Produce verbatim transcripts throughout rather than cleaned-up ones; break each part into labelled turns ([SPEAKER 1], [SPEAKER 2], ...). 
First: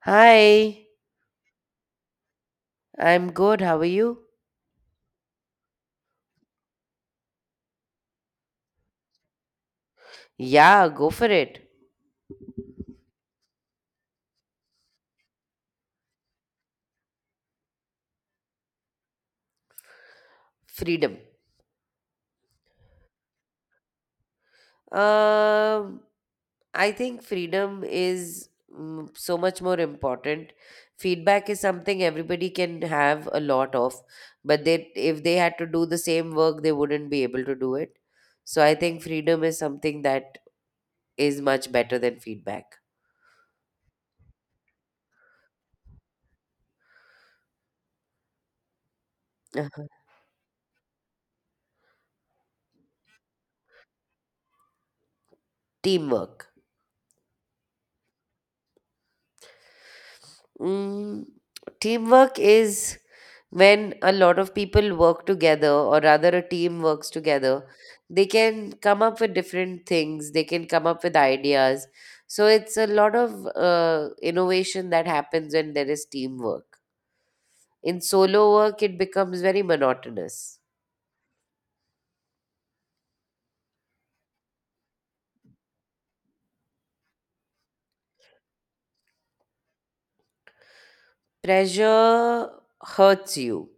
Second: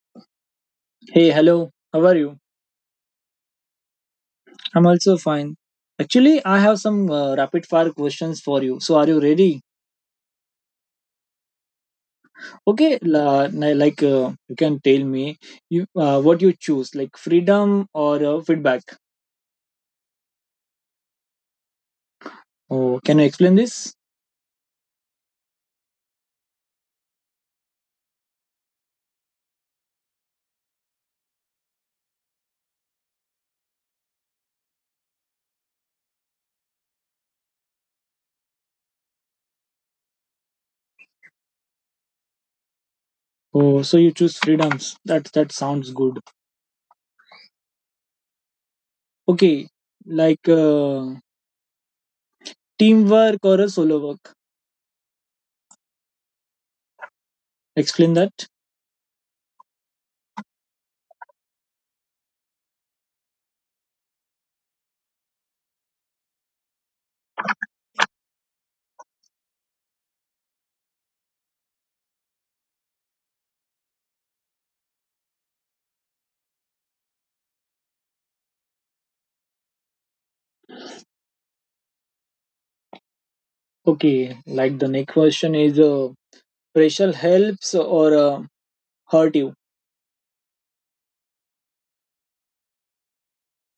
[SPEAKER 1] Hi,
[SPEAKER 2] Hey, hello. How are you?
[SPEAKER 1] I'm good. How are you?
[SPEAKER 2] I'm also fine. Actually, I have some uh, rapid fire questions for you. So, are you ready?
[SPEAKER 1] Yeah, go for it.
[SPEAKER 2] Okay, la- na- like uh, you can tell me you uh, what you choose, like freedom or uh, feedback.
[SPEAKER 1] Freedom.
[SPEAKER 2] Oh, can you explain this?
[SPEAKER 1] Um, I think freedom is mm, so much more important. Feedback is something everybody can have a lot of, but they if they had to do the same work, they wouldn't be able to do it. So I think freedom is something that is much better than feedback.
[SPEAKER 2] Oh, so you choose freedoms. That that sounds good. Okay,
[SPEAKER 1] Uh-huh.
[SPEAKER 2] like uh, teamwork or a solo work.
[SPEAKER 1] Teamwork.
[SPEAKER 2] Explain that.
[SPEAKER 1] Mm, Teamwork is when a lot of people work together, or rather, a team works together. They can come up with different things, they can come up with ideas. So, it's a lot of uh, innovation that happens when there is teamwork. In solo work, it becomes very monotonous.
[SPEAKER 2] Okay, like the next question is uh, pressure helps or uh, hurt you.
[SPEAKER 1] Pressure hurts you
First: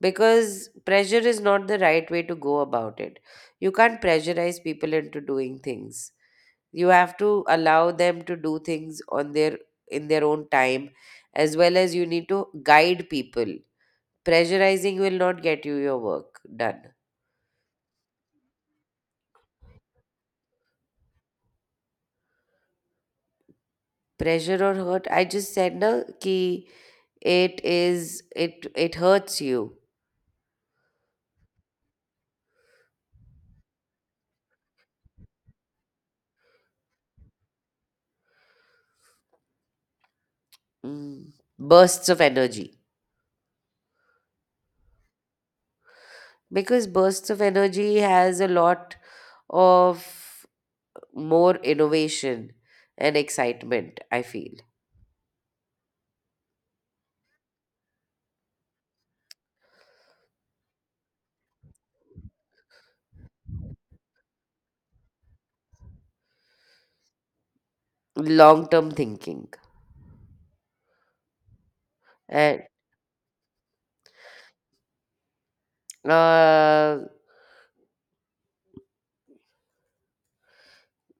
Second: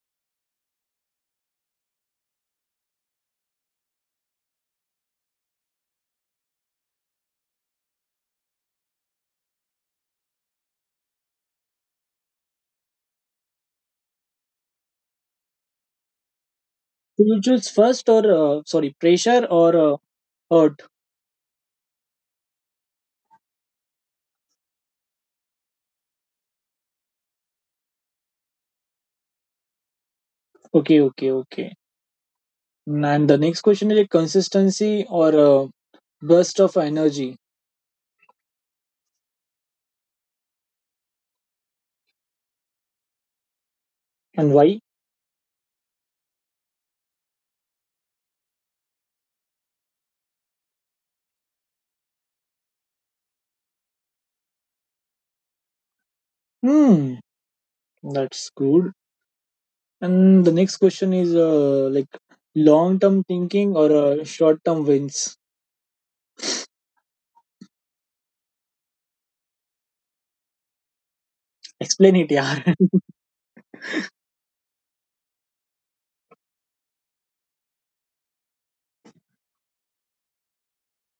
[SPEAKER 1] because pressure is not the right way to go about it. You can't pressurize people into doing things. You have to allow them to do things on their in their own time, as well as you need to guide people. Pressurizing will not get you your work done.
[SPEAKER 2] Do you choose first or uh, sorry, pressure or uh, hurt?
[SPEAKER 1] Pressure or hurt, I just said na ki it is, it it hurts you.
[SPEAKER 2] Okay, okay, okay. And the next question is a consistency or a burst of energy,
[SPEAKER 1] mm, Bursts of energy,
[SPEAKER 2] and why?
[SPEAKER 1] because bursts of energy has a lot of more innovation and excitement, I feel.
[SPEAKER 2] Hmm, that's good. And the next question is uh, like long-term thinking or uh, short-term wins.
[SPEAKER 1] Long term thinking.
[SPEAKER 2] Explain it, yeah.
[SPEAKER 1] And uh,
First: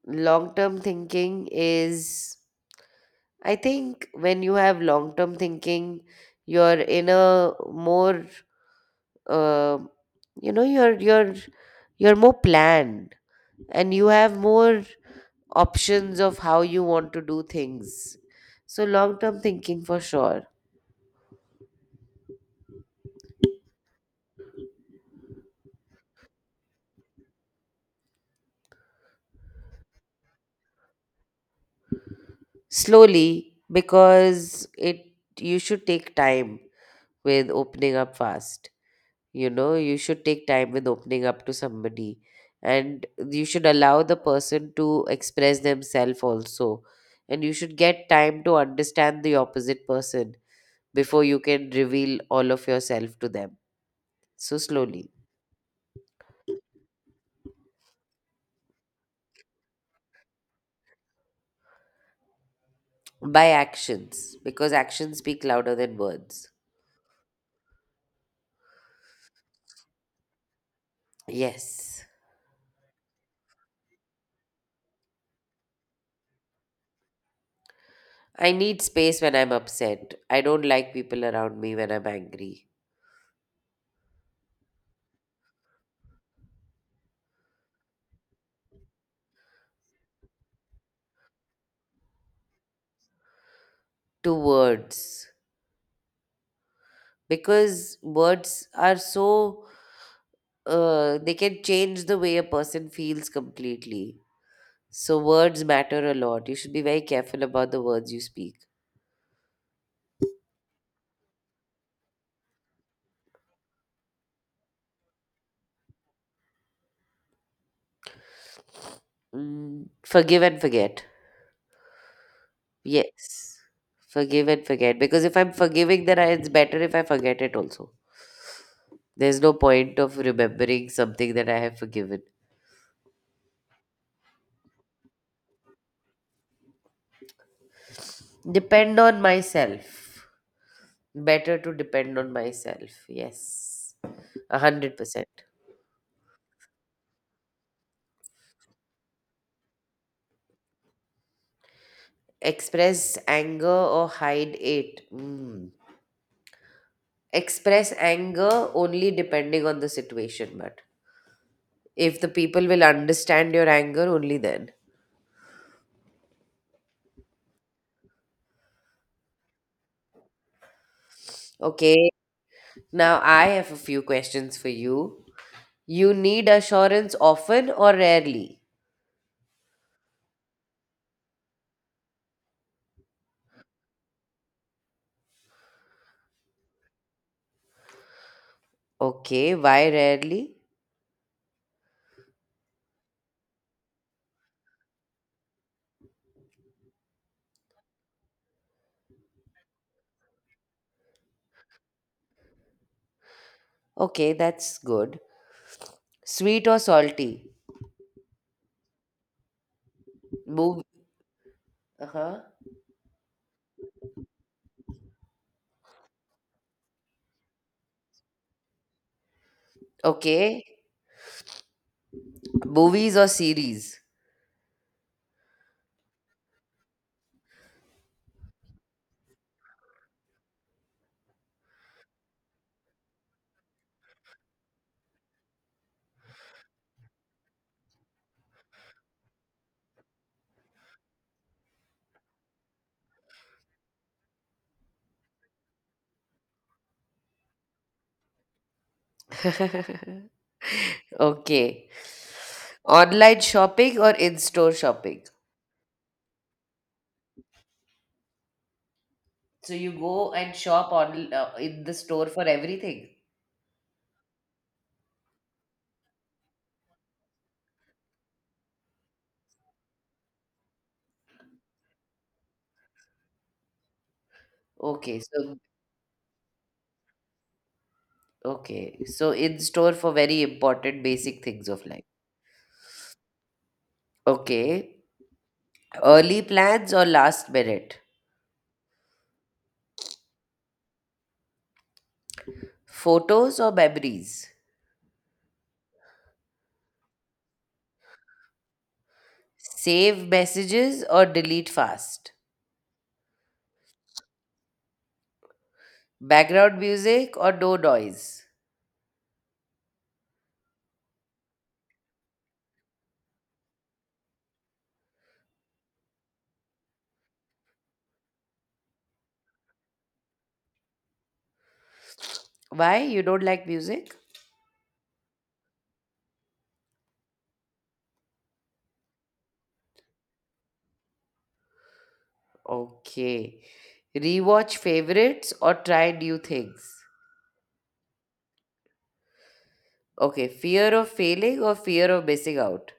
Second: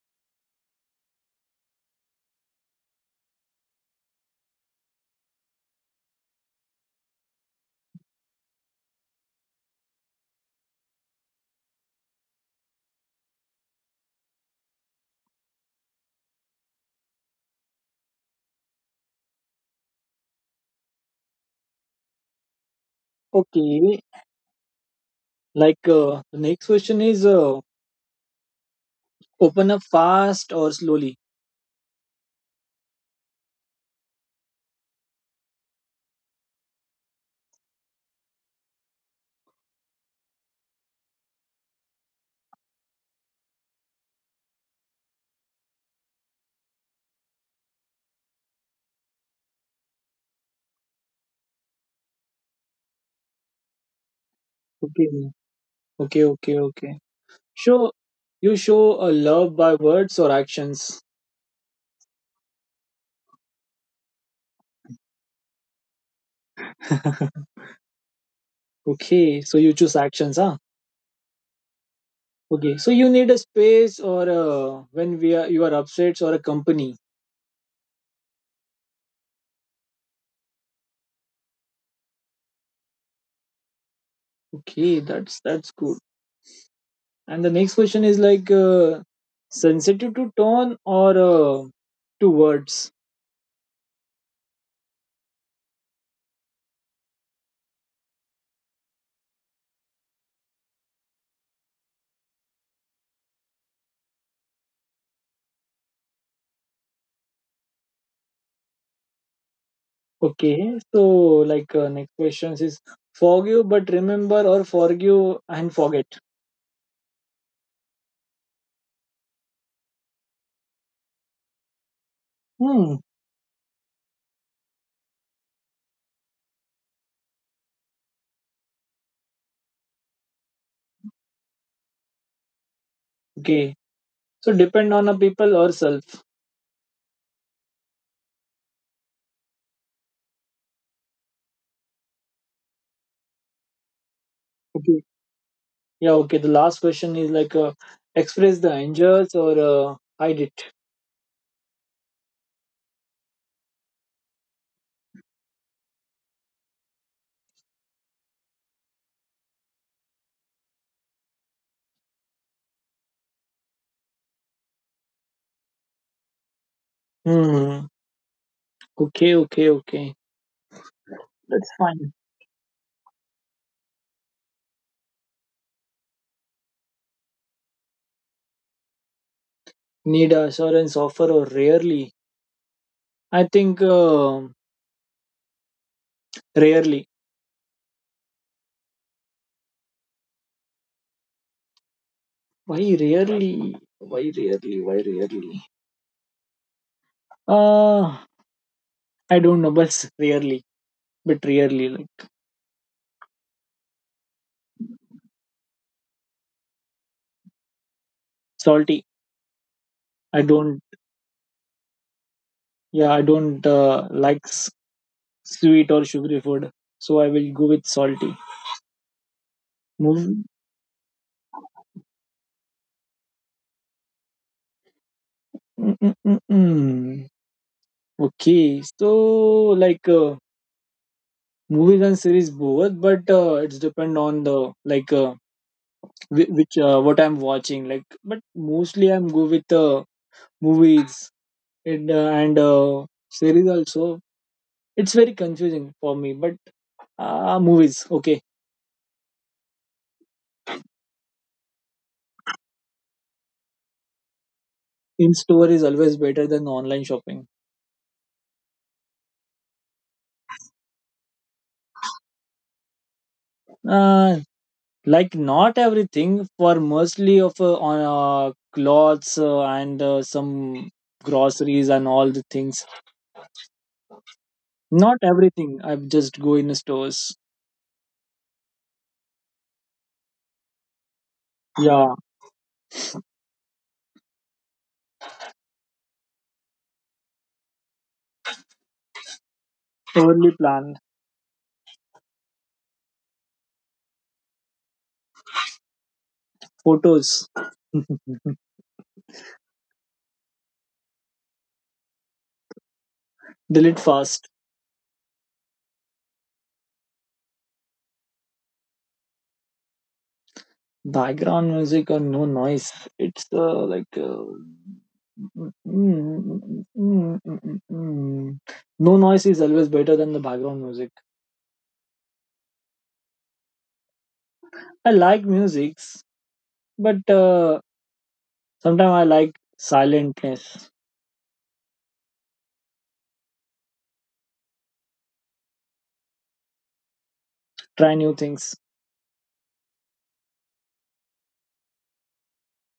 [SPEAKER 1] long term thinking is, I think when you have long term thinking you're in a more uh, you know you're you're you're more planned and you have more options of how you want to do things. So long term thinking for sure.
[SPEAKER 2] Okay, like uh, the next question is uh, open up fast or slowly.
[SPEAKER 1] Slowly, because it you should take time with opening up fast. You know, you should take time with opening up to somebody, and you should allow the person to express themselves also. And you should get time to understand the opposite person before you can reveal all of yourself to them. So slowly.
[SPEAKER 2] Okay, okay, okay, okay. Show You show a love by words or actions.
[SPEAKER 1] By actions, because actions speak louder than words.
[SPEAKER 2] Okay, so you choose actions, huh?
[SPEAKER 1] Yes.
[SPEAKER 2] Okay, so you need a space or a, when we are you are upset or a company.
[SPEAKER 1] I need space when I'm upset. I don't like people around me when I'm angry.
[SPEAKER 2] Okay, that's that's good. And the next question is like uh, sensitive to tone or uh, to words.
[SPEAKER 1] To words. Because words are so uh, they can change the way a person feels completely. So words matter a lot. You should be very careful about the words you speak.
[SPEAKER 2] Okay, so like uh, next questions is forgive but remember or forgive and forget.
[SPEAKER 1] Mm, forgive and forget.
[SPEAKER 2] Hmm.
[SPEAKER 1] Yes. Forgive and forget. Because if I'm forgiving, then I, it's better if I forget it also. There's no point of remembering something that I have forgiven.
[SPEAKER 2] Okay, so depend on a people or self.
[SPEAKER 1] Depend on myself. Better to depend on myself. Yes. A hundred
[SPEAKER 2] Okay,
[SPEAKER 1] percent.
[SPEAKER 2] yeah. Okay, the last question is like uh, express the injuries or uh, hide it.
[SPEAKER 1] Express anger or hide it. Mm. Express anger only depending on the situation, but if the people will understand your anger, only then.
[SPEAKER 2] Hmm. Okay, okay, okay. That's
[SPEAKER 1] Okay,
[SPEAKER 2] fine.
[SPEAKER 1] now I have a few questions for you. You need assurance often or rarely?
[SPEAKER 2] Need assurance offer or rarely? I think um rarely.
[SPEAKER 1] Okay, why rarely?
[SPEAKER 2] Why rarely? Why rarely? Why rarely? Uh I don't know, but rarely. But rarely, like
[SPEAKER 1] Okay, that's good. Sweet or salty?
[SPEAKER 2] salty. I don't.
[SPEAKER 1] Move. Uh-huh.
[SPEAKER 2] Yeah, I don't uh, like s- sweet or sugary food, so I will go with salty. Move.
[SPEAKER 1] Okay, movies or series?
[SPEAKER 2] Mm-mm-mm-mm. Okay, so like. Uh, movies and series both but uh, it's depend on the like uh, whi- which uh, what I'm watching like but mostly I'm go with uh, movies and uh, and uh, series also. It's very confusing for me but uh, movies, okay.
[SPEAKER 1] Okay, online shopping or in-store shopping?
[SPEAKER 2] In store is always better than online shopping.
[SPEAKER 1] So you go and shop on uh, in the store for everything.
[SPEAKER 2] uh, like not everything, for mostly of uh, on uh, clothes uh, and uh, some groceries and all the things. Not
[SPEAKER 1] Okay, so
[SPEAKER 2] everything, I just go in stores.
[SPEAKER 1] okay, so in store for very important basic things of life.
[SPEAKER 2] Yeah.
[SPEAKER 1] Okay, early plans or last minute?
[SPEAKER 2] Poorly planned.
[SPEAKER 1] Photos or memories?
[SPEAKER 2] Photos.
[SPEAKER 1] Save messages or delete fast?
[SPEAKER 2] Delete fast.
[SPEAKER 1] Background music or no noise?
[SPEAKER 2] Background music or no noise. It's uh, like. Uh, mm, mm, mm, mm, mm. No noise is always better than the background music.
[SPEAKER 1] Why you don't like music?
[SPEAKER 2] I like musics, but uh, sometimes I like silentness.
[SPEAKER 1] Okay, rewatch favorites or try new things.
[SPEAKER 2] Try new things.
[SPEAKER 1] Okay, fear of failing or fear of missing out?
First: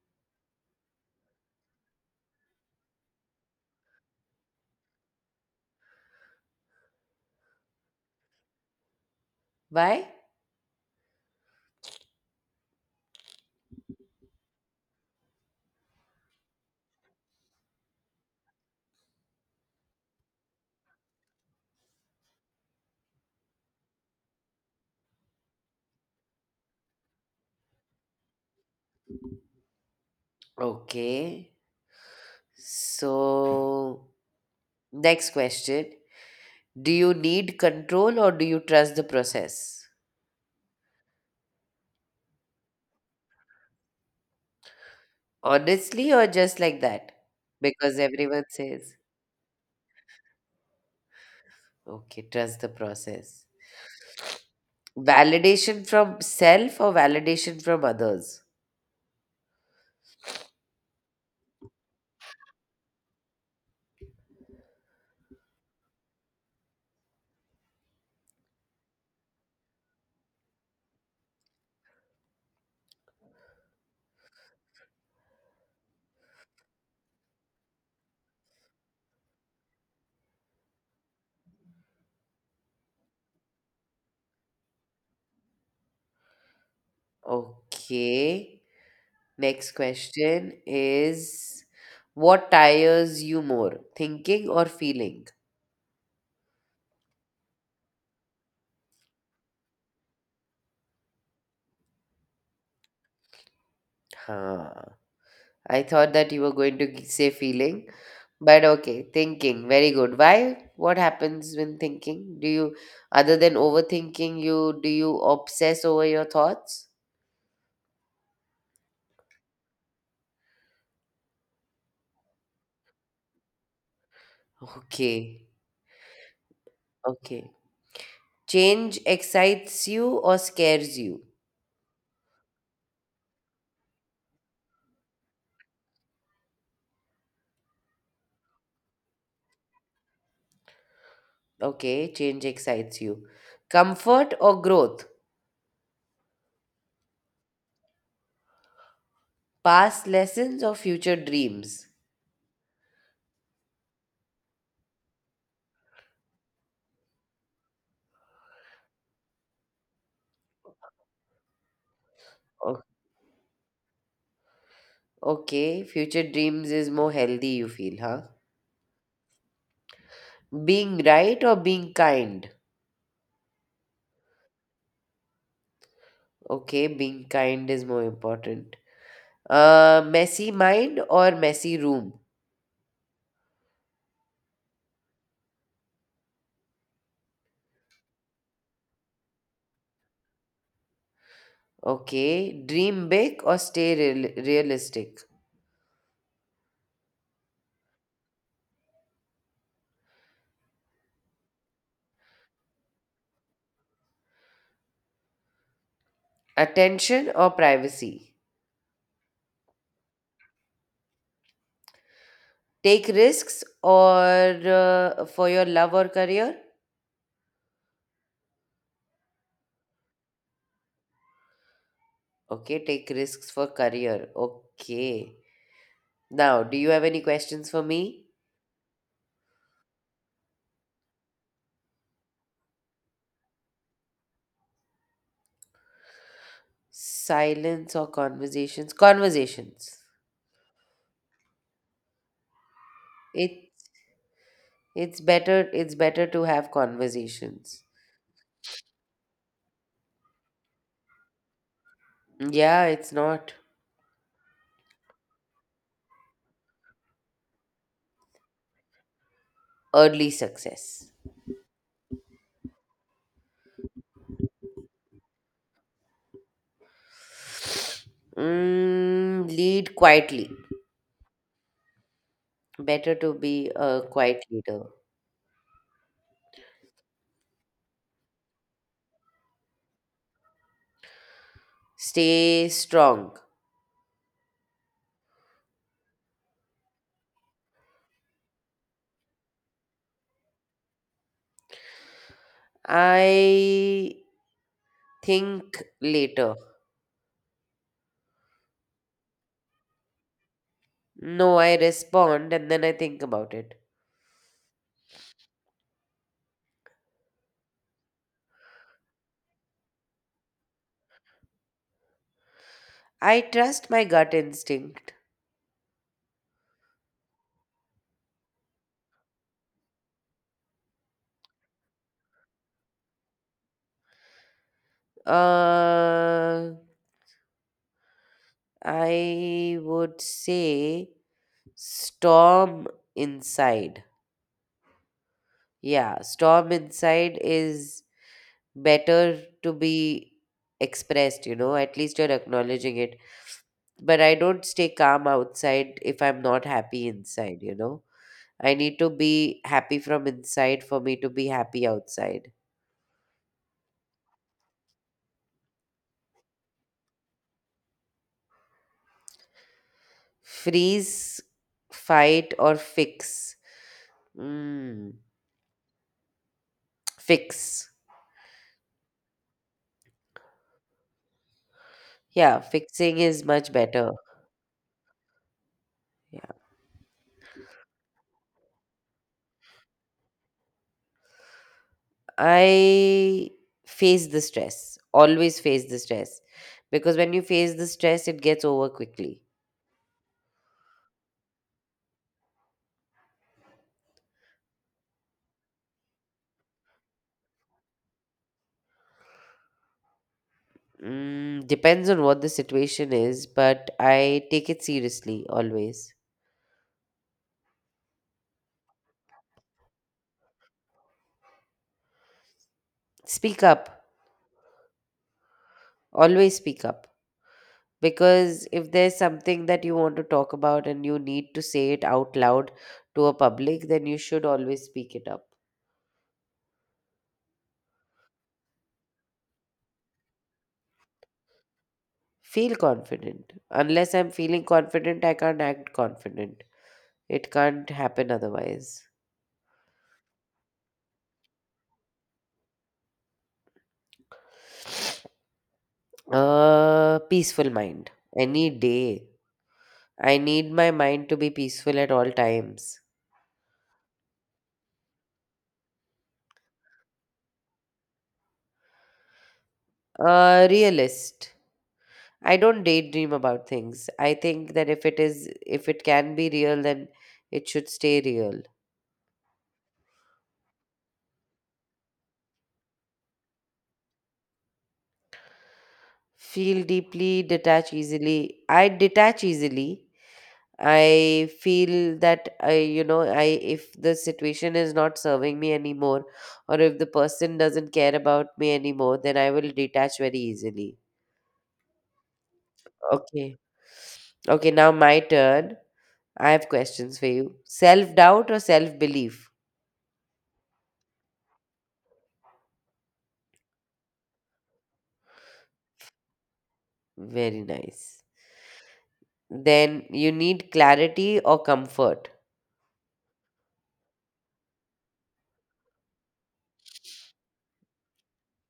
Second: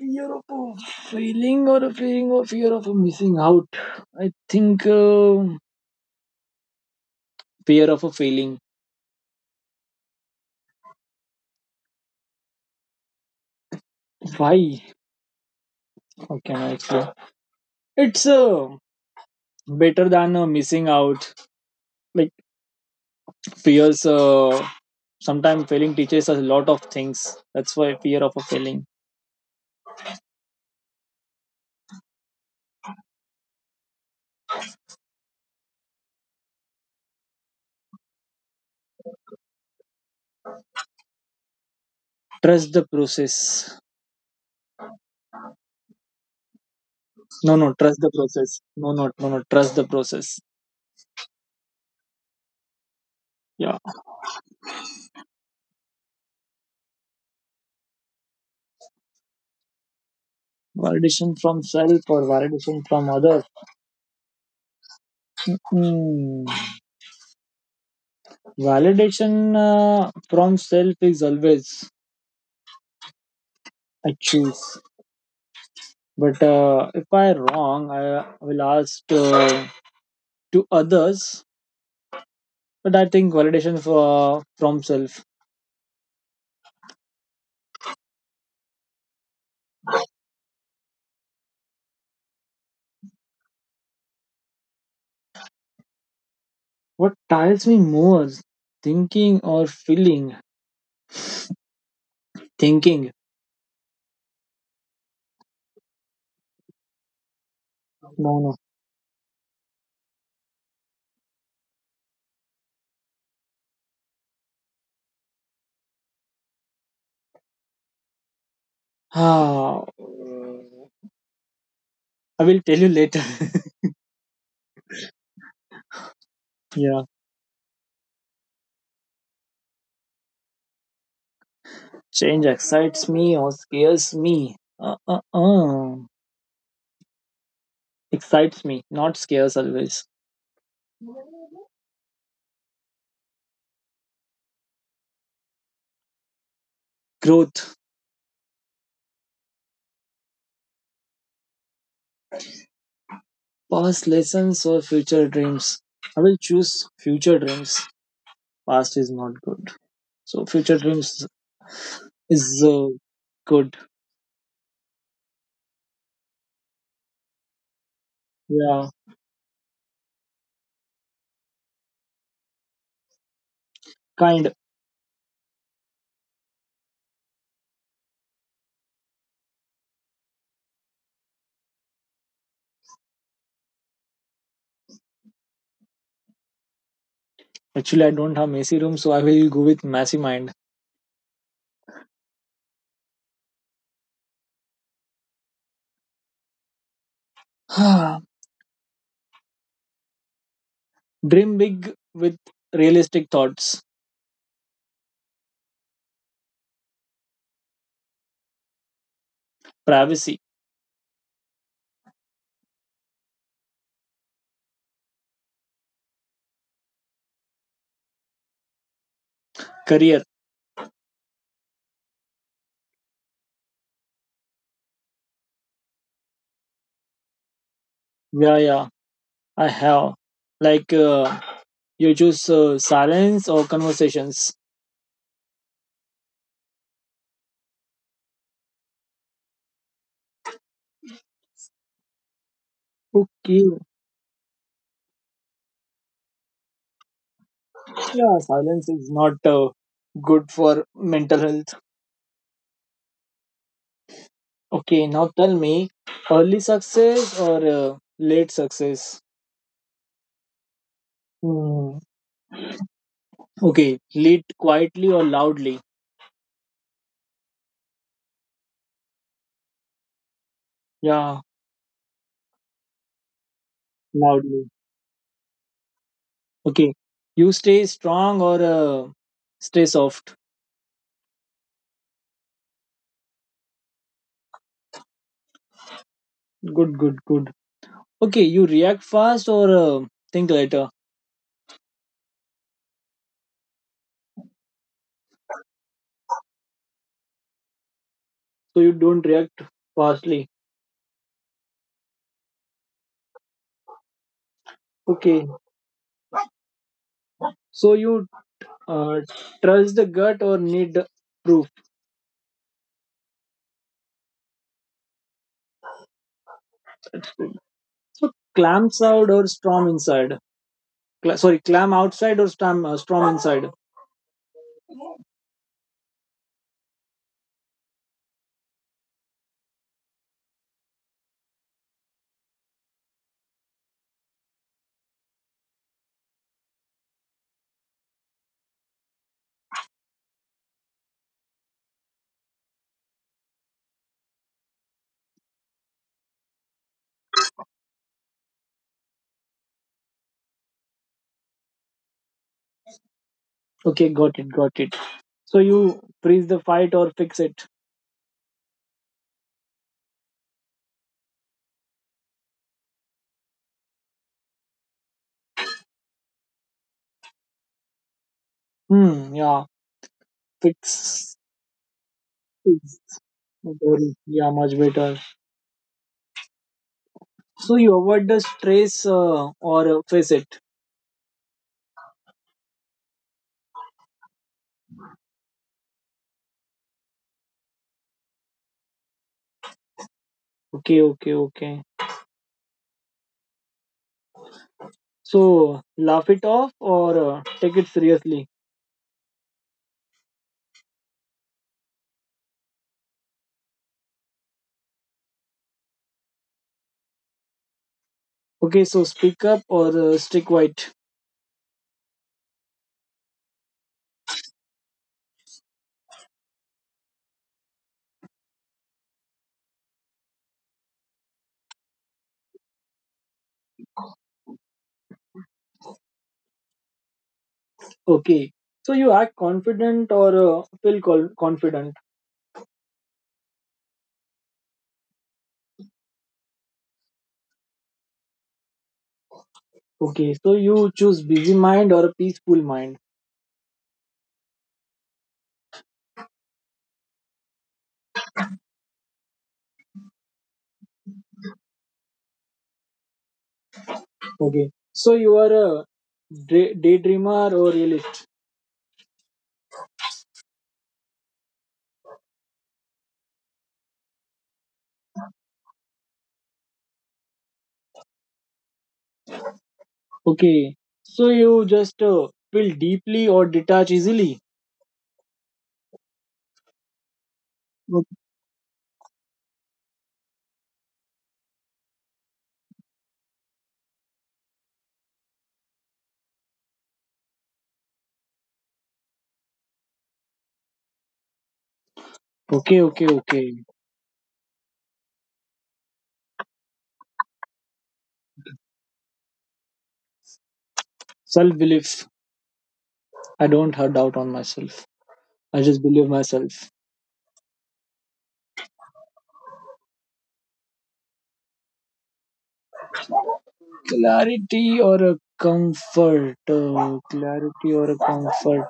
[SPEAKER 2] Fear of a failing or a feeling or fear of a missing out. I think uh, fear of a failing.
[SPEAKER 1] Why?
[SPEAKER 2] Why? How can I explain? It's a better than uh, missing out, like fears uh, sometimes failing teaches us a lot of things. That's why fear of a failing.
[SPEAKER 1] Okay. So, next question. Do you need control or do you trust the process?
[SPEAKER 2] Trust the process.
[SPEAKER 1] Honestly, or just like that?
[SPEAKER 2] No no trust
[SPEAKER 1] Because
[SPEAKER 2] the
[SPEAKER 1] everyone
[SPEAKER 2] process. No,
[SPEAKER 1] says,
[SPEAKER 2] no, no, no, trust the process.
[SPEAKER 1] okay, trust the process.
[SPEAKER 2] Yeah.
[SPEAKER 1] Validation from self or validation from others?
[SPEAKER 2] Validation from self or validation from others. Hmm. Validation uh, from self is always I choose, but uh, if I wrong I will ask uh, to others, but I think validation for, from self.
[SPEAKER 1] Okay. Next question is, what tires you more, thinking or feeling?
[SPEAKER 2] What tires me more is thinking or feeling. Thinking.
[SPEAKER 1] Huh. I thought that you were going to g- say feeling,
[SPEAKER 2] No, no.
[SPEAKER 1] but okay, thinking. Very good. Why? What happens when thinking? Do you, other than overthinking, you do you obsess over your thoughts?
[SPEAKER 2] Ah, I will tell you later.
[SPEAKER 1] Okay,
[SPEAKER 2] Yeah.
[SPEAKER 1] okay. Change excites you or scares you?
[SPEAKER 2] Change excites me or scares me. Uh, uh, uh. Excites me, not scares always.
[SPEAKER 1] Okay, change excites you. Comfort or growth?
[SPEAKER 2] Growth,
[SPEAKER 1] Past lessons or future dreams?
[SPEAKER 2] past lessons or future dreams. I will choose future dreams. Past is not good. So future dreams is
[SPEAKER 1] O-
[SPEAKER 2] uh, good.
[SPEAKER 1] Okay, future dreams is more healthy, you feel, huh?
[SPEAKER 2] Yeah,
[SPEAKER 1] Being right or being kind?
[SPEAKER 2] kind.
[SPEAKER 1] Okay, being kind is more important. Uh, messy mind or messy room?
[SPEAKER 2] Actually, I don't have messy room, so I will go with messy mind.
[SPEAKER 1] Okay, dream big or stay real- realistic.
[SPEAKER 2] Dream big with realistic thoughts,
[SPEAKER 1] Attention or privacy?
[SPEAKER 2] privacy,
[SPEAKER 1] Take risks or uh, for your love or career?
[SPEAKER 2] career.
[SPEAKER 1] Okay, take risks for career. Okay. Now, do you have any questions for me?
[SPEAKER 2] Yeah, yeah, I have. Like, uh, you choose uh, silence or conversations.
[SPEAKER 1] Silence or conversations? Conversations. It
[SPEAKER 2] Okay.
[SPEAKER 1] it's better it's better to have conversations.
[SPEAKER 2] Yeah, silence is not uh, good for mental health.
[SPEAKER 1] Yeah, it's not.
[SPEAKER 2] Okay, now tell me, early success or uh, late success?
[SPEAKER 1] Early success.
[SPEAKER 2] Hmm. Okay, late quietly or loudly?
[SPEAKER 1] Mm, lead quietly.
[SPEAKER 2] Yeah,
[SPEAKER 1] Better to be a quiet
[SPEAKER 2] loudly.
[SPEAKER 1] leader.
[SPEAKER 2] Okay, you stay strong or uh, stay soft?
[SPEAKER 1] Stay strong.
[SPEAKER 2] Good, good, good. Okay, you react fast or uh, think later.
[SPEAKER 1] I think later.
[SPEAKER 2] So you don't react fastly.
[SPEAKER 1] No, I respond and then I think about it.
[SPEAKER 2] Okay, so you uh, trust the gut or need proof.
[SPEAKER 1] I trust my gut instinct.
[SPEAKER 2] So clamps out or storm inside. Cla- sorry, clam outside or storm uh, storm inside.
[SPEAKER 1] Uh, I would say storm inside. Yeah, storm inside is better to be expressed, you know, at least you're acknowledging it. But I don't stay calm outside if I'm not happy inside, you know. I need to be happy from inside for me to be happy outside.
[SPEAKER 2] Okay, got it, got it. So you freeze the fight or fix it.
[SPEAKER 1] Freeze, fight, or fix. Mm, Fix.
[SPEAKER 2] Hmm. Yeah, fix.
[SPEAKER 1] Yeah,
[SPEAKER 2] Fix.
[SPEAKER 1] fixing is much better.
[SPEAKER 2] Sorry. Yeah, much better.
[SPEAKER 1] Yeah.
[SPEAKER 2] So you avoid the stress uh, or uh, face it.
[SPEAKER 1] I face the stress, always face the stress. Because when you face the stress, it gets over quickly.
[SPEAKER 2] Okay, okay, okay. So laugh it off or uh, take it seriously.
[SPEAKER 1] Mm, depends on what the situation is, but I take it seriously always.
[SPEAKER 2] Okay, so speak up or uh, stick quiet.
[SPEAKER 1] Speak up. Always speak up. Because if there's something that you want to talk about and you need to say it out loud to a public, then you should always speak it up.
[SPEAKER 2] Okay, so you act confident or uh, feel col- confident.
[SPEAKER 1] Feel confident. Unless I'm feeling confident, I can't act confident. It can't happen otherwise.
[SPEAKER 2] Okay, so you choose busy mind or a peaceful mind.
[SPEAKER 1] Uh, peaceful mind. Any day. I need my mind to be peaceful at all times.
[SPEAKER 2] Okay, so you are a day- daydreamer or realist.
[SPEAKER 1] Uh, realist. I don't daydream about things. I think that if it is if it can be real then it should stay real.
[SPEAKER 2] Okay, so you just uh, feel deeply or detach easily.
[SPEAKER 1] Feel deeply, detach easily. I detach easily. I feel that I you know I if the situation is not serving me anymore, or if the person doesn't care about me anymore, then I will detach very easily.
[SPEAKER 2] Okay, okay, okay.
[SPEAKER 1] Okay. Okay, now my turn. I have questions for you. Self doubt or self belief?
[SPEAKER 2] Self belief. I don't have doubt on myself. I just believe myself.
[SPEAKER 1] Very nice. Then you need clarity or comfort.
[SPEAKER 2] Clarity or a comfort uh, clarity or a comfort.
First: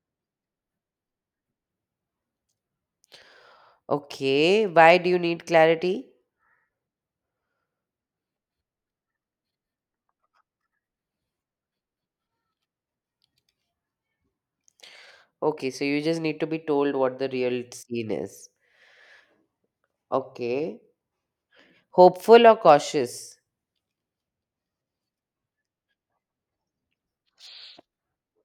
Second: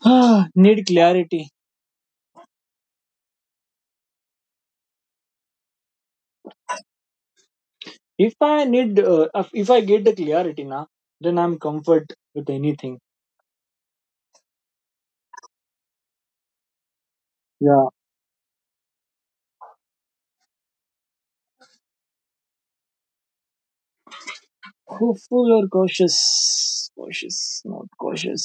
[SPEAKER 2] Need clarity.
[SPEAKER 1] Okay, why do you need clarity?
[SPEAKER 2] If I need uh, if I get the clarity now, then I'm comfort with anything.
[SPEAKER 1] Okay, so you just need to be told what the real
[SPEAKER 2] Yeah.
[SPEAKER 1] scene is. Okay. Hopeful or cautious?
[SPEAKER 2] Hopeful or cautious. Cautious. Not cautious,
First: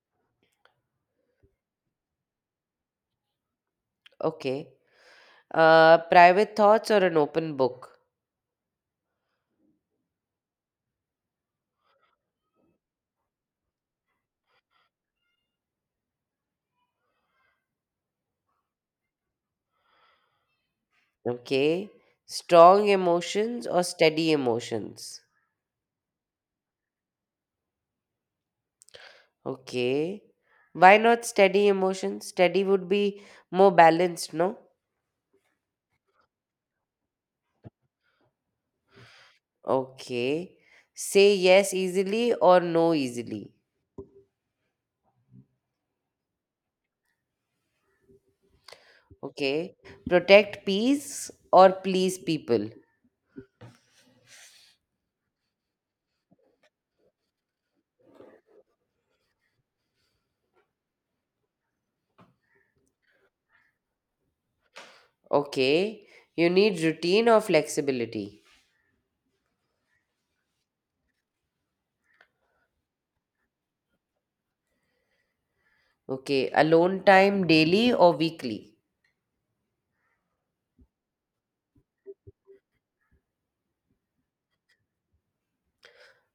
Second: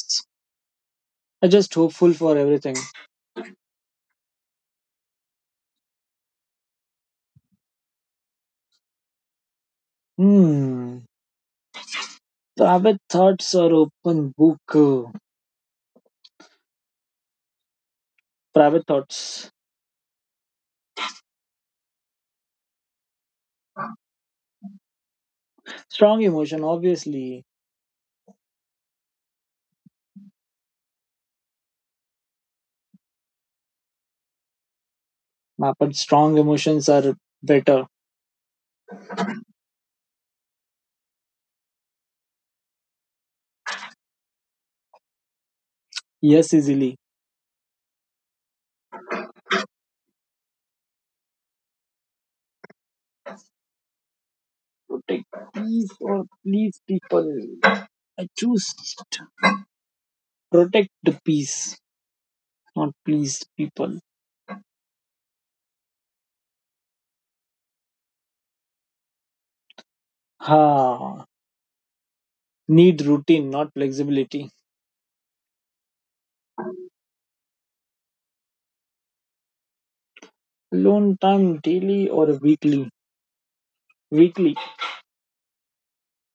[SPEAKER 2] I just hopeful for everything.
[SPEAKER 1] Okay. Uh, private thoughts or an open book?
[SPEAKER 2] Hmm. private thoughts or open book uh, Private thoughts.
[SPEAKER 1] Okay. Strong emotions or steady emotions?
[SPEAKER 2] Strong emotion obviously.
[SPEAKER 1] Okay. Why not steady emotions? Steady would be more balanced, no?
[SPEAKER 2] My but strong emotions are better.
[SPEAKER 1] Okay. Say yes easily or no easily?
[SPEAKER 2] Yes easily.
[SPEAKER 1] Okay. Protect peace or please people.
[SPEAKER 2] Protect peace or please people. I choose to protect the peace, not please people.
[SPEAKER 1] Okay. You need routine or flexibility?
[SPEAKER 2] Ha. Need routine, not flexibility.
[SPEAKER 1] Okay. Alone time daily or weekly?
[SPEAKER 2] Alone time daily or weekly. Weekly.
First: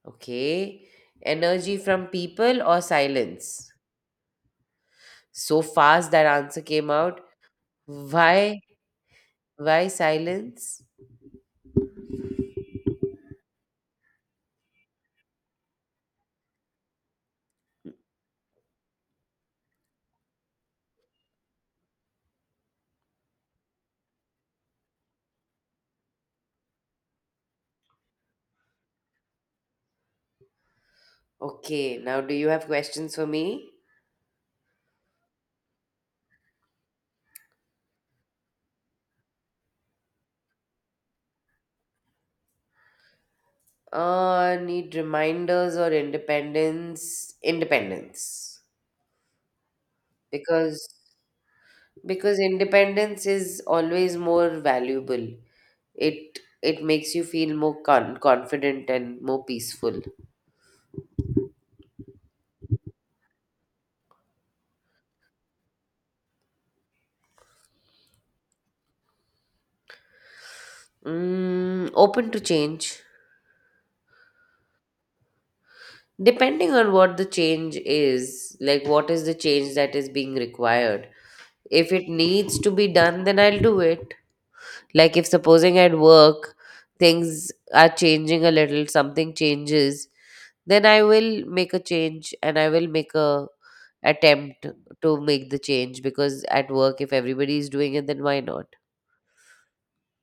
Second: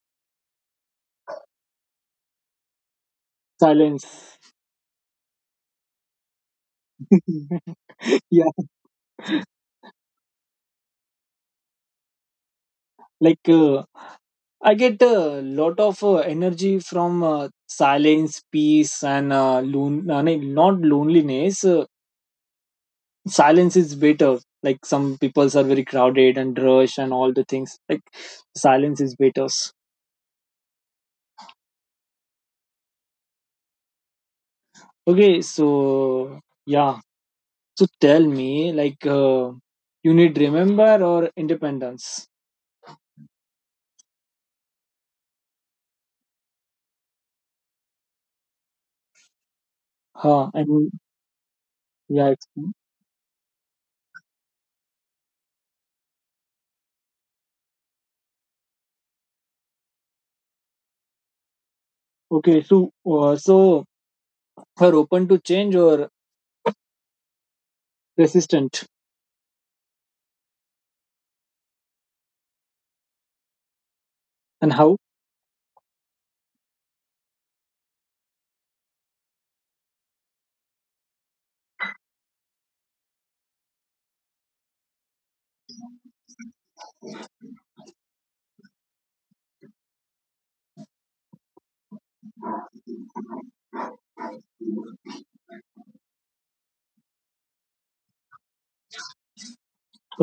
[SPEAKER 1] Okay. Energy from people or silence?
[SPEAKER 2] Silence.
[SPEAKER 1] So fast that answer came out.
[SPEAKER 2] Yeah.
[SPEAKER 1] Why? Why silence?
[SPEAKER 2] Like uh, I get a lot of uh, energy from uh, silence, peace, and uh, lon- uh, no, not loneliness. Uh, silence is better. Like some peoples are very crowded and rush and all the things, like silence is better.
[SPEAKER 1] Okay. Now, do you have questions for me?
[SPEAKER 2] Okay, so yeah, so tell me like uh, you need remember or independence.
[SPEAKER 1] Uh, need reminders or independence? Independence.
[SPEAKER 2] Huh,
[SPEAKER 1] Because
[SPEAKER 2] and yeah,
[SPEAKER 1] because
[SPEAKER 2] it's-
[SPEAKER 1] independence is always more valuable. It it makes you feel more con- confident and more peaceful.
[SPEAKER 2] okay, so uh, so are open to change or resistant.
[SPEAKER 1] Mm, open to change,
[SPEAKER 2] And how?
[SPEAKER 1] depending on what the change is, like what is the change that is being required. If it needs to be done, then I'll do it. Like if supposing at work things are changing a little, something changes, then I will make a change and I will make a attempt to make the change, because at work if everybody is doing it then why not?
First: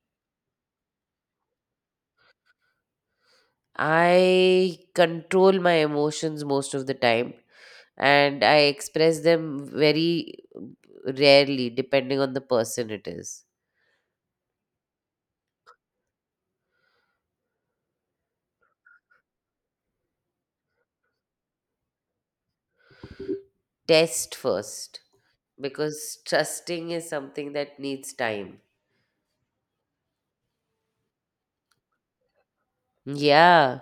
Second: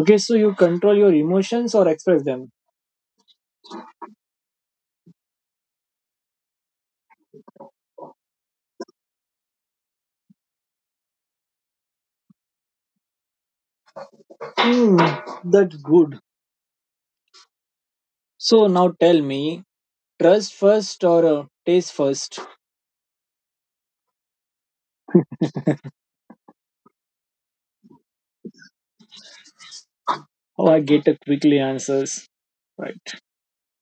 [SPEAKER 2] Okay, so you control your emotions or express them.
[SPEAKER 1] I control my emotions most of the time, and I express them very rarely depending on the person it is.
[SPEAKER 2] Hmm, that's good. So now tell me, trust first or uh, taste first?
[SPEAKER 1] Test first, because trusting is something that needs time.
[SPEAKER 2] Oh, I get a quickly answers. Right.
[SPEAKER 1] Yeah.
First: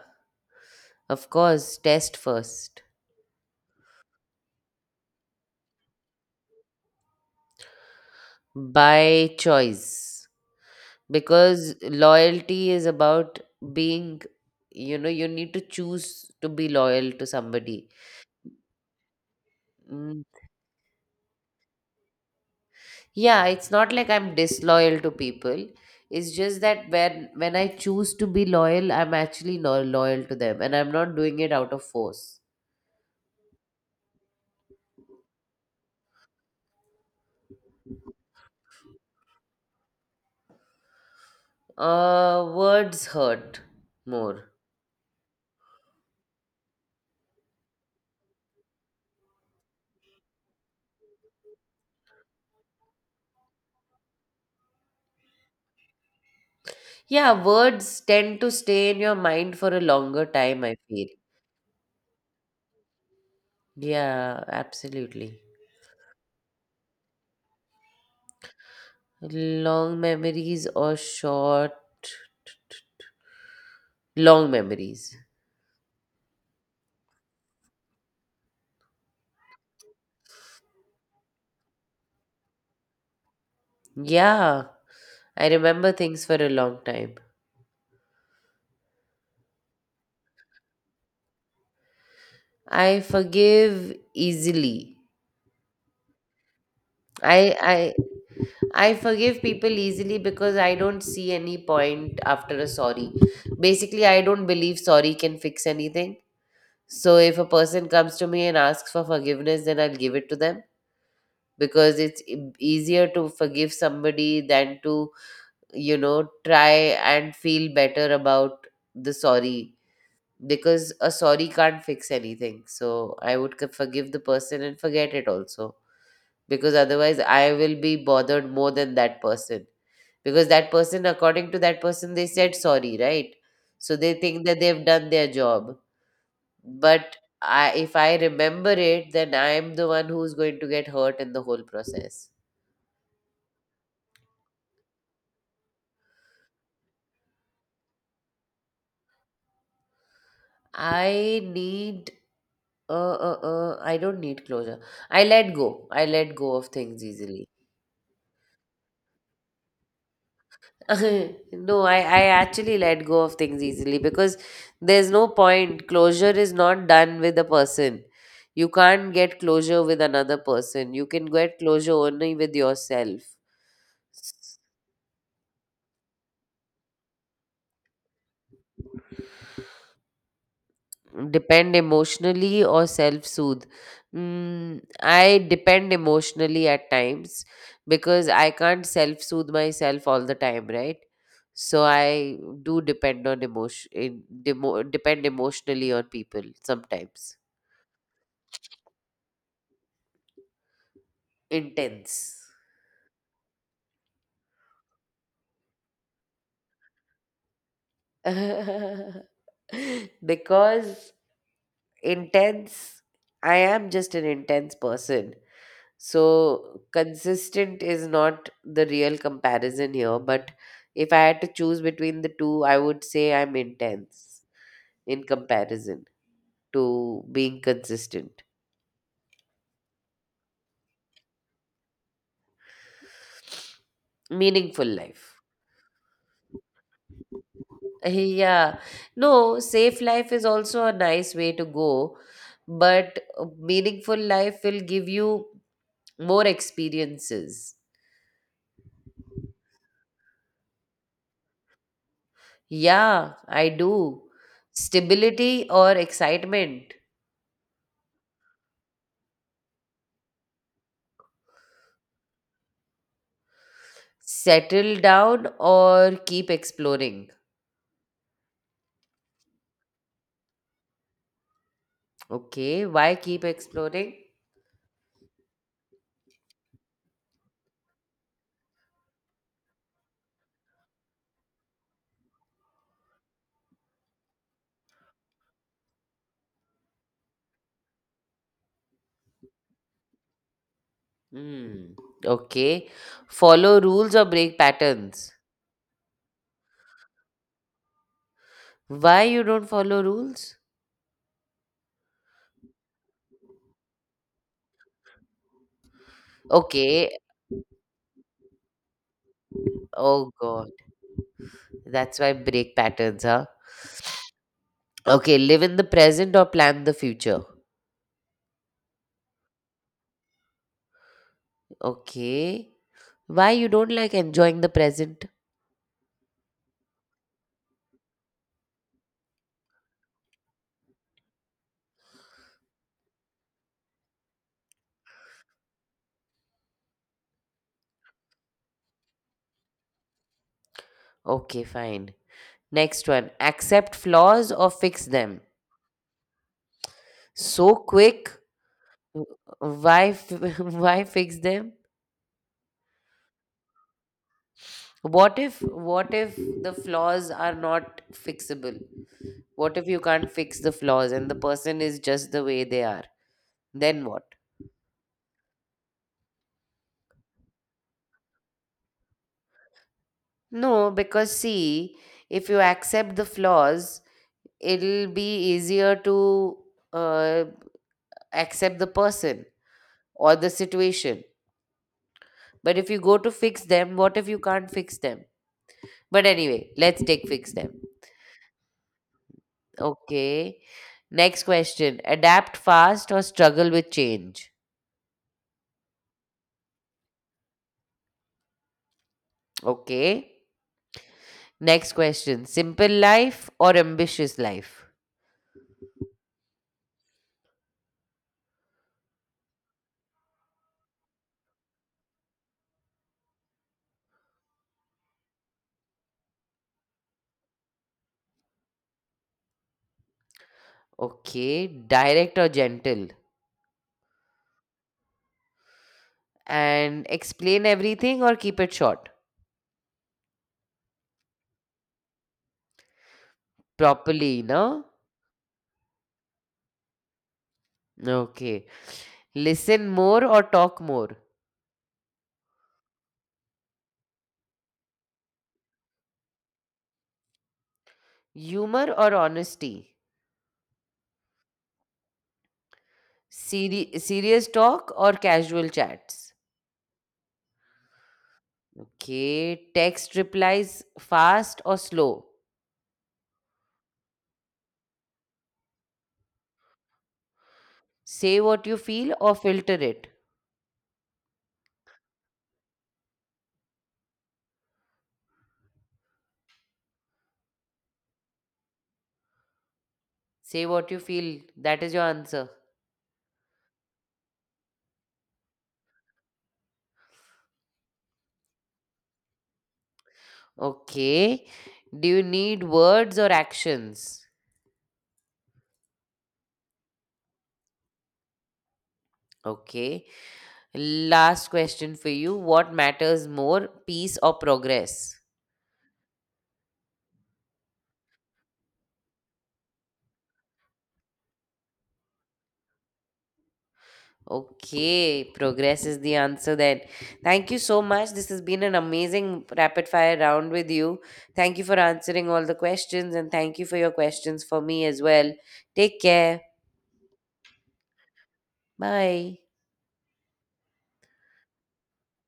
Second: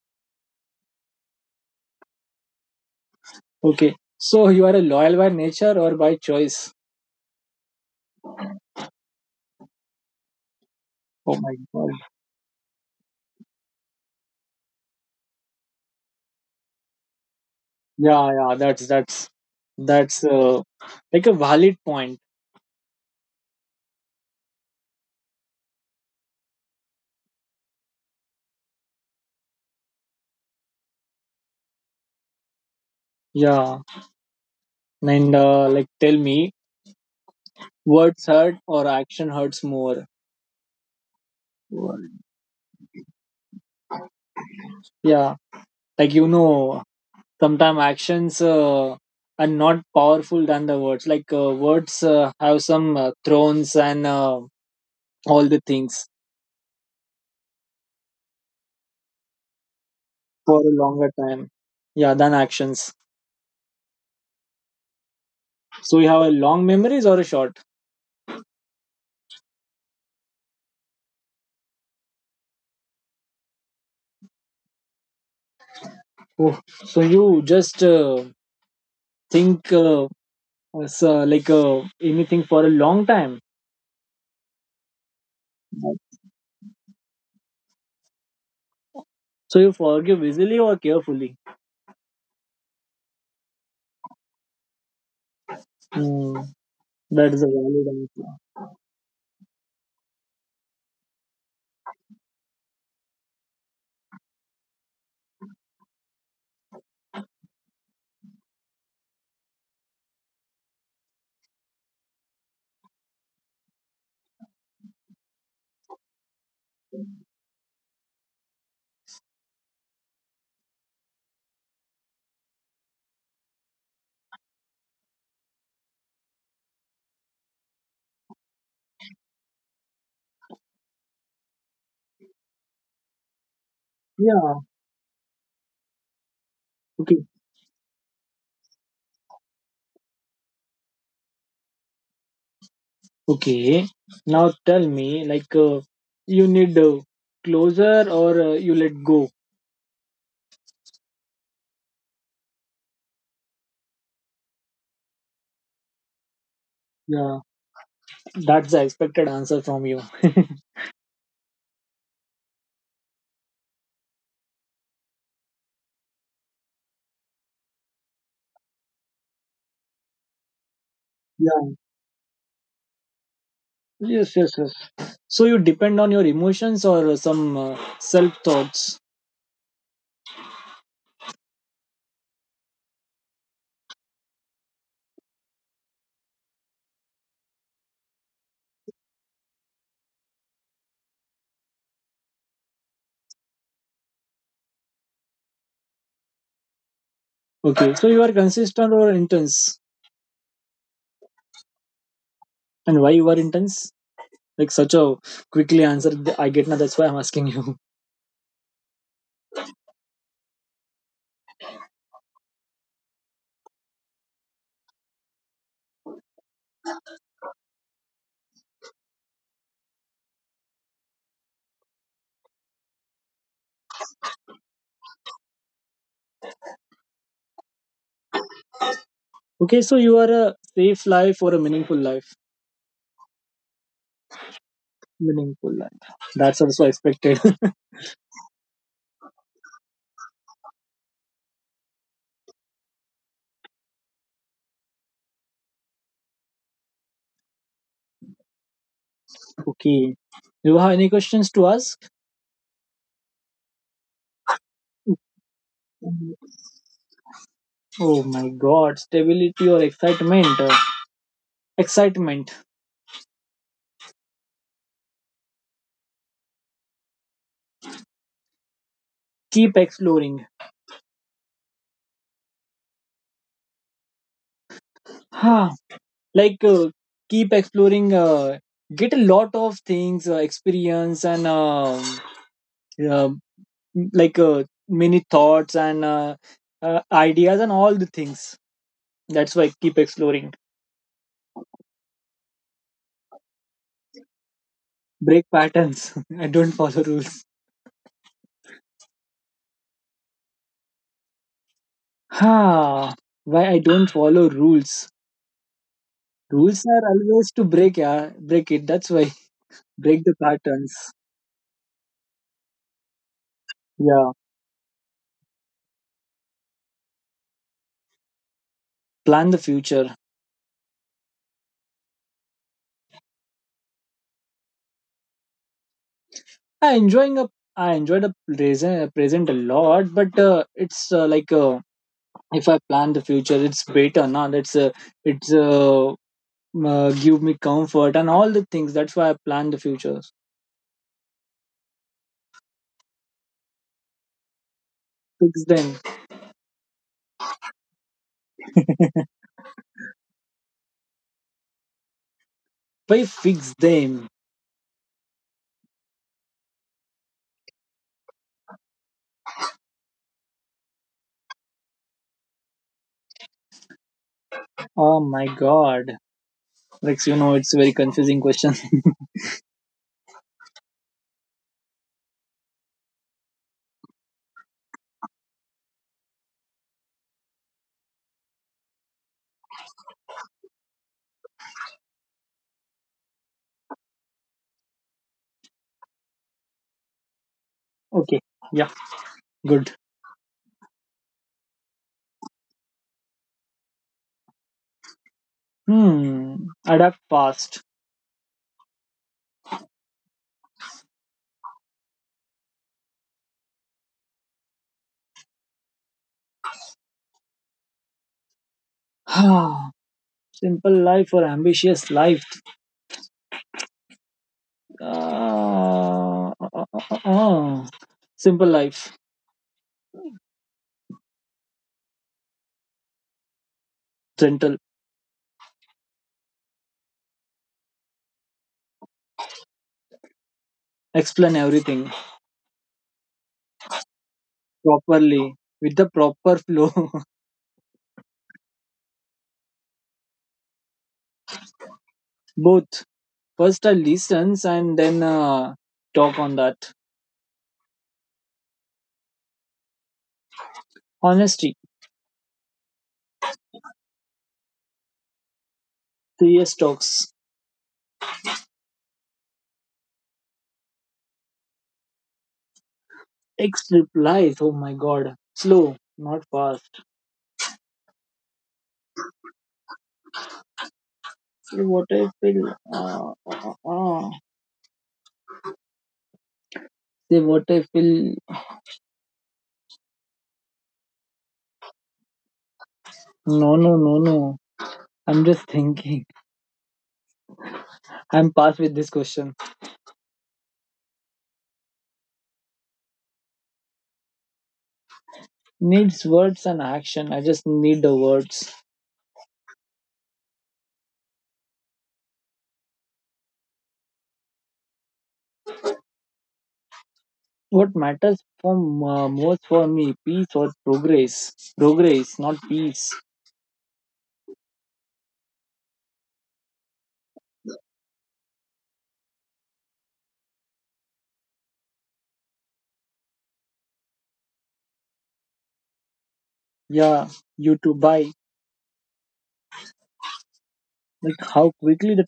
[SPEAKER 1] Of course, test first.
[SPEAKER 2] Okay. So you are a loyal by nature or by choice?
[SPEAKER 1] By choice,
[SPEAKER 2] Oh my
[SPEAKER 1] because
[SPEAKER 2] god.
[SPEAKER 1] loyalty is about being, you know, you need to choose to be loyal to somebody.
[SPEAKER 2] Yeah, yeah. That's that's
[SPEAKER 1] Mm,
[SPEAKER 2] that's uh, like a valid point.
[SPEAKER 1] Yeah, it's not like I'm disloyal to people. It's just that when when I choose to be loyal, I'm actually lo- loyal to them, and I'm not doing it out of force.
[SPEAKER 2] Yeah. And uh, like, tell me, words hurt or action hurts more? Word.
[SPEAKER 1] Uh, words hurt more.
[SPEAKER 2] Yeah, like you know, sometimes actions uh, are not powerful than the words. Like uh, words uh, have some uh, thrones and uh, all the things
[SPEAKER 1] Yeah, words tend to stay in your mind for a longer
[SPEAKER 2] for a
[SPEAKER 1] time, I feel.
[SPEAKER 2] longer time. Yeah, than actions.
[SPEAKER 1] Yeah, absolutely.
[SPEAKER 2] So you have a long memories or a short.
[SPEAKER 1] Long memories or short, long memories.
[SPEAKER 2] Oh, so you just uh, think uh, as, uh, like uh, anything for a long time.
[SPEAKER 1] Yeah, I remember things for a long time.
[SPEAKER 2] So you forgive easily or carefully.
[SPEAKER 1] I forgive easily.
[SPEAKER 2] Hmm, that
[SPEAKER 1] I
[SPEAKER 2] is a valid answer.
[SPEAKER 1] I I forgive people easily because I don't see any point after a sorry. Basically, I don't believe sorry can fix anything. So if a person comes to me and asks for forgiveness, then I'll give it to them, because it's e- easier to forgive somebody than to you know, try and feel better about the sorry, because a sorry can't fix anything. So I would c- forgive the person and forget it also, because otherwise I will be bothered more than that person, because that person, according to that person, they said sorry, right? So they think that
[SPEAKER 2] Yeah.
[SPEAKER 1] they've done their job.
[SPEAKER 2] Okay.
[SPEAKER 1] But I, if I remember it, then I am the one who's going to get hurt in the whole process.
[SPEAKER 2] Okay. Now tell me, like, uh, you need uh, closure or uh, you let go.
[SPEAKER 1] I need uh, uh, uh, I don't need closure. I let go. I let go of things
[SPEAKER 2] Yeah,
[SPEAKER 1] easily.
[SPEAKER 2] that's the expected answer from you.
[SPEAKER 1] No, I, I actually let go of things easily because there's no point. Closure is not done with a person. You can't get closure with another person. You can get
[SPEAKER 2] Yeah.
[SPEAKER 1] closure only with yourself.
[SPEAKER 2] Yes, yes, yes. So you depend on your emotions or some uh, self thoughts.
[SPEAKER 1] Depend emotionally or self soothe? Mm, I depend emotionally at times, because I can't self soothe myself all the time, right? So I do depend on emotion, in, demo, depend emotionally on people sometimes.
[SPEAKER 2] Okay. So you are consistent or intense,
[SPEAKER 1] Intense.
[SPEAKER 2] and why you are intense? Like such a quickly answer, th- I get now. That's why I'm asking you.
[SPEAKER 1] Because intense, I am just an intense person. So consistent is not the real comparison here, but if I had to choose between the two, I would say I'm intense in comparison to being consistent.
[SPEAKER 2] Okay. So you are a safe life or a meaningful life.
[SPEAKER 1] Meaningful life.
[SPEAKER 2] Meaningful life. That's also expected.
[SPEAKER 1] Yeah. No, safe life is also a nice way to go, but meaningful life will give you more experiences.
[SPEAKER 2] Okay. Do you have any questions to ask?
[SPEAKER 1] Yeah, I do. Stability or excitement.
[SPEAKER 2] Oh my God! Stability or excitement? Uh, excitement.
[SPEAKER 1] Settle down or keep exploring?
[SPEAKER 2] Keep exploring.
[SPEAKER 1] Okay, why keep exploring?
[SPEAKER 2] Like uh, keep exploring uh, get a lot of things uh, experience and um, uh, like uh, many thoughts and uh, uh, ideas and all the things. That's why keep exploring.
[SPEAKER 1] Hmm. Okay. Follow rules or break patterns?
[SPEAKER 2] Break patterns. I don't follow rules.
[SPEAKER 1] Why you don't follow rules?
[SPEAKER 2] Ha. Why I don't follow rules. Rules are
[SPEAKER 1] Okay.
[SPEAKER 2] always to break, yeah, break it, that's why. Break
[SPEAKER 1] Oh
[SPEAKER 2] the
[SPEAKER 1] god.
[SPEAKER 2] patterns.
[SPEAKER 1] That's why break patterns, huh?
[SPEAKER 2] Yeah.
[SPEAKER 1] Okay, live in the present or plan the future.
[SPEAKER 2] Plan the future.
[SPEAKER 1] Okay. Why you don't like enjoying the present?
[SPEAKER 2] i enjoying a I enjoyed a present present a lot, but uh, it's uh, like uh, if I plan the future it's better now. That's uh, it's uh, uh, give me comfort and all the things. That's why I plan the futures.
[SPEAKER 1] Okay, fine. Next one. Accept flaws or fix them.
[SPEAKER 2] Fix them.
[SPEAKER 1] So quick. W- Why f- why fix them?
[SPEAKER 2] Why fix them.
[SPEAKER 1] What if what if the flaws are not fixable? What if you can't fix the flaws and the person is just the way they are? Then what?
[SPEAKER 2] Oh my god, Rex! You know, it's a very confusing question.
[SPEAKER 1] No, because see, if you accept the flaws, it'll be easier to uh, accept the person or the situation. But if you go to fix them, what if you can't fix them? But anyway, let's take fix them.
[SPEAKER 2] Okay, yeah, good.
[SPEAKER 1] Okay. Next question. Adapt fast or struggle with change?
[SPEAKER 2] Hmm, adapt fast.
[SPEAKER 1] Okay. Next question, simple life or ambitious life?
[SPEAKER 2] simple life or ambitious life uh, uh, uh, uh. uh. Simple life.
[SPEAKER 1] Okay, direct or gentle?
[SPEAKER 2] Gentle.
[SPEAKER 1] And explain everything or keep it short?
[SPEAKER 2] Explain everything
[SPEAKER 1] Properly, no?
[SPEAKER 2] properly, with the proper flow.
[SPEAKER 1] Okay. Listen more or talk more?
[SPEAKER 2] Both. First, I listens and then uh, talk on that.
[SPEAKER 1] Humor or honesty?
[SPEAKER 2] Honesty,
[SPEAKER 1] Seri- serious talk or casual chats?
[SPEAKER 2] serious talks.
[SPEAKER 1] Okay, text replies fast or slow?
[SPEAKER 2] Text replies. Oh my god, slow, not fast.
[SPEAKER 1] Say what you feel or filter it?
[SPEAKER 2] Say what I feel. Uh, uh, uh. Say what I feel.
[SPEAKER 1] Say what you feel. That is your answer.
[SPEAKER 2] No, no, no, no. I'm just thinking. I'm past with this question.
[SPEAKER 1] Okay. Do you need words or actions?
[SPEAKER 2] Needs words and action. I just need the words.
[SPEAKER 1] Okay. Last question for you. What matters more, peace or progress?
[SPEAKER 2] What matters for m- uh, most for me, peace or progress? Progress, not peace.
[SPEAKER 1] Okay. Progress is the answer then. Thank you so much. This has been an amazing rapid fire round with you. Thank you for answering all the questions and thank you for your questions for me as well. Take care.
[SPEAKER 2] Yeah, you to buy.
[SPEAKER 1] Bye.
[SPEAKER 2] Like how quickly the